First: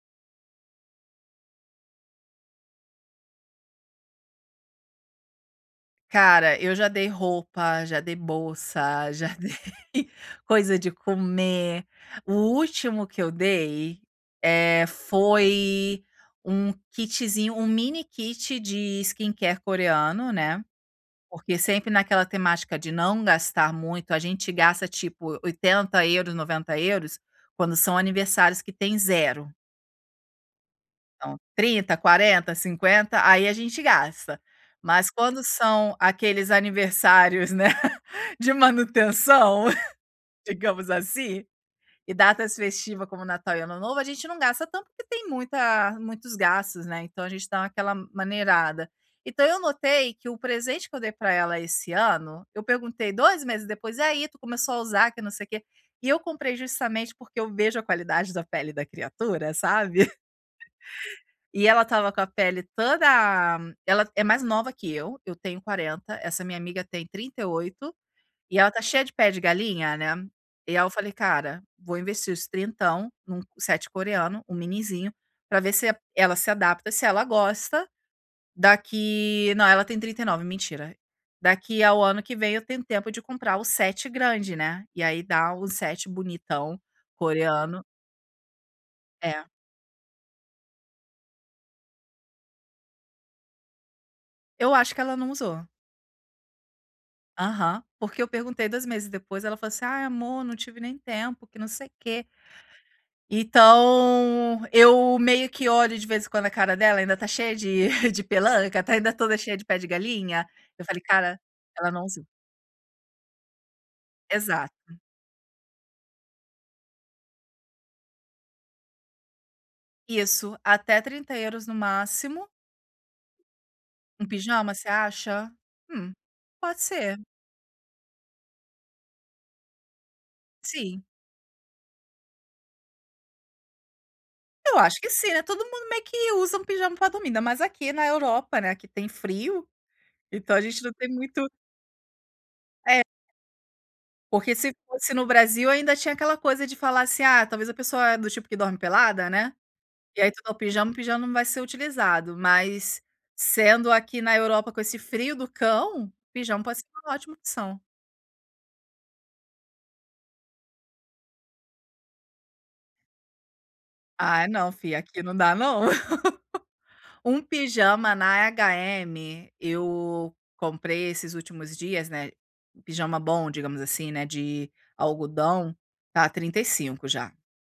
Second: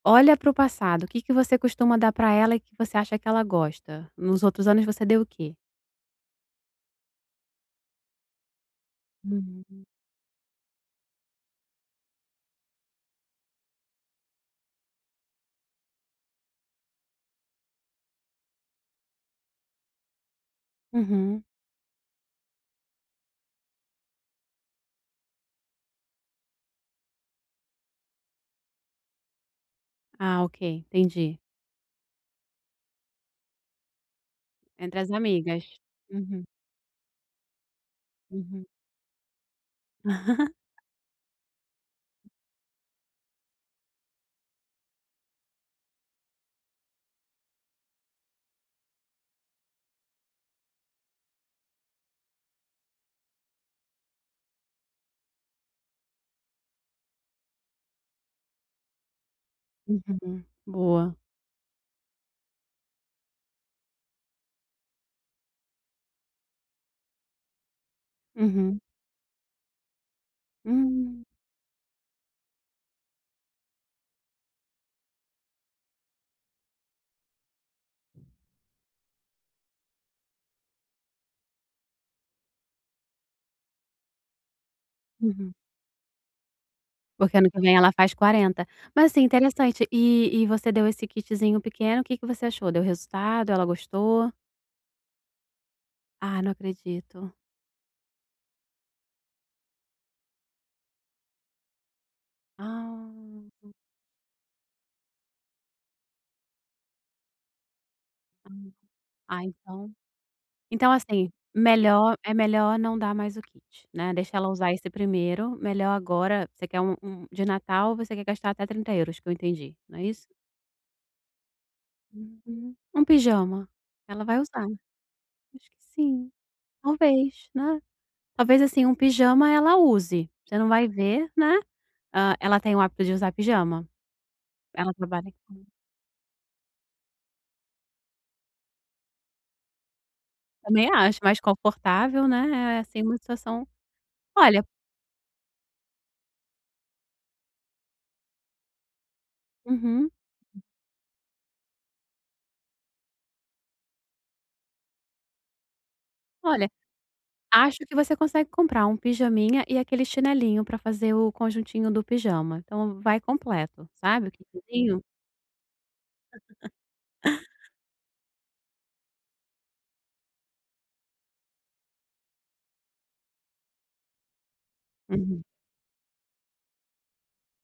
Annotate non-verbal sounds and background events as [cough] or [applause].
Olha para o passado, o que que você costuma dar para ela e que você acha que ela gosta? Nos outros anos você deu o quê? Cara, eu já dei roupa, já dei bolsa, já Uhum. dei coisa de comer. O último que eu dei, eh, foi um kitzinho, um mini kit de skincare coreano, né. Uhum. Porque sempre naquela temática de não gastar muito, a gente gasta tipo, 80 €, 90 €, quando são aniversários que tem 0. Ah, ok, Então entendi. 30, 40, 50, aí a gente gasta. Entre Mas as quando amigas. são Uhum. aqueles aniversários, né, de Uhum. manutenção, [laughs] [laughs] digamos assim. E datas festiva, como Natal e Ano Novo, a gente não gasta tanto, porque tem muita muitos gastos, né, então a gente dá aquela maneirada. Então eu notei que o presente que eu dei para ela esse ano, eu perguntei 2 meses depois: "Aí, tu começou a usar? Que não sei o quê", e eu comprei justamente porque eu vejo a qualidade da pele da criatura, sabe. [chuckles] Uhum. Boa. E ela estava com a pele toda ela é mais nova que eu, eu tenho 40, essa minha amiga tem 38, e ela Uhum. está cheia de pé de galinha, né. E aí eu falei: Hum. "Cara, vou investir os trintão num set coreano, um minizinho, para ver se e ela se adapta, se ela gosta, daqui" não ela tem 39, mentira. "Daqui ao ano que vem, eu tenho tempo de comprar o set grande, né, e aí dá Uhum. o set bonitão Porque ano que vem coreano". ela faz 40. Mas assim, É. interessante. E e você deu esse kitzinho pequeno, que que você achou, deu resultado, ela gostou? Eu acho que ela não usou. Ah, não acredito. Aham. Porque eu perguntei 2 meses depois, ela falou assim: "Ai amor, não tive nem tempo, que não sei quê". Ah. Então eu meio que olho de vez em quando a cara dela, ainda está cheia de [chuckles] de Hum. pelanca, está ainda toda Ah, cheia de pé de então galinha. Eu então falei: assim, "Cara, ela não melhor usou". é melhor não dar mais o kit, né, deixa ela usar esse Exato. primeiro, melhor agora você quer um um de Natal, você quer gastar até 30 €, que eu entendi, não é isso? Isso, até 30 € no máximo. Uhum. Um pijama, ela Um vai usar. pijama, você acha? Acho que Hum, sim. pode ser. Talvez, né, talvez assim, um pijama ela use. Você não vai Sim. ver, né. Hã, ela tem o hábito de usar pijama? Eu Ela acho que sim, trabalha eh, todo [unintelligible] mundo meio que usa um pijama para dormir, ainda mais aqui na Europa, né, que tem frio, então a gente Também não tem acho, mais muito confortável, né, eh, assim É. uma situação. Porque Olha se fosse no Brasil, ainda tinha aquela coisa de falar assim: "Ah, talvez a pessoa é do tipo que dorme pelada, né". Uhum. E aí tu dá o pijama, o pijama não vai ser utilizado, mas sendo aqui na Europa, com esse frio do cão, pijama Olha, pode ótima acho opção. que você consegue comprar um pijaminha e aquele chinelinho, para fazer o conjuntinho do pijama, então vai completo, sabe, o Ai não, fia, kitzinho. aqui não dá não. [laughs] [laughs] Um pijama na HM, eu comprei esses últimos dias, né, pijama bom, digamos assim, né, de Uhum. algodão, está 35, já.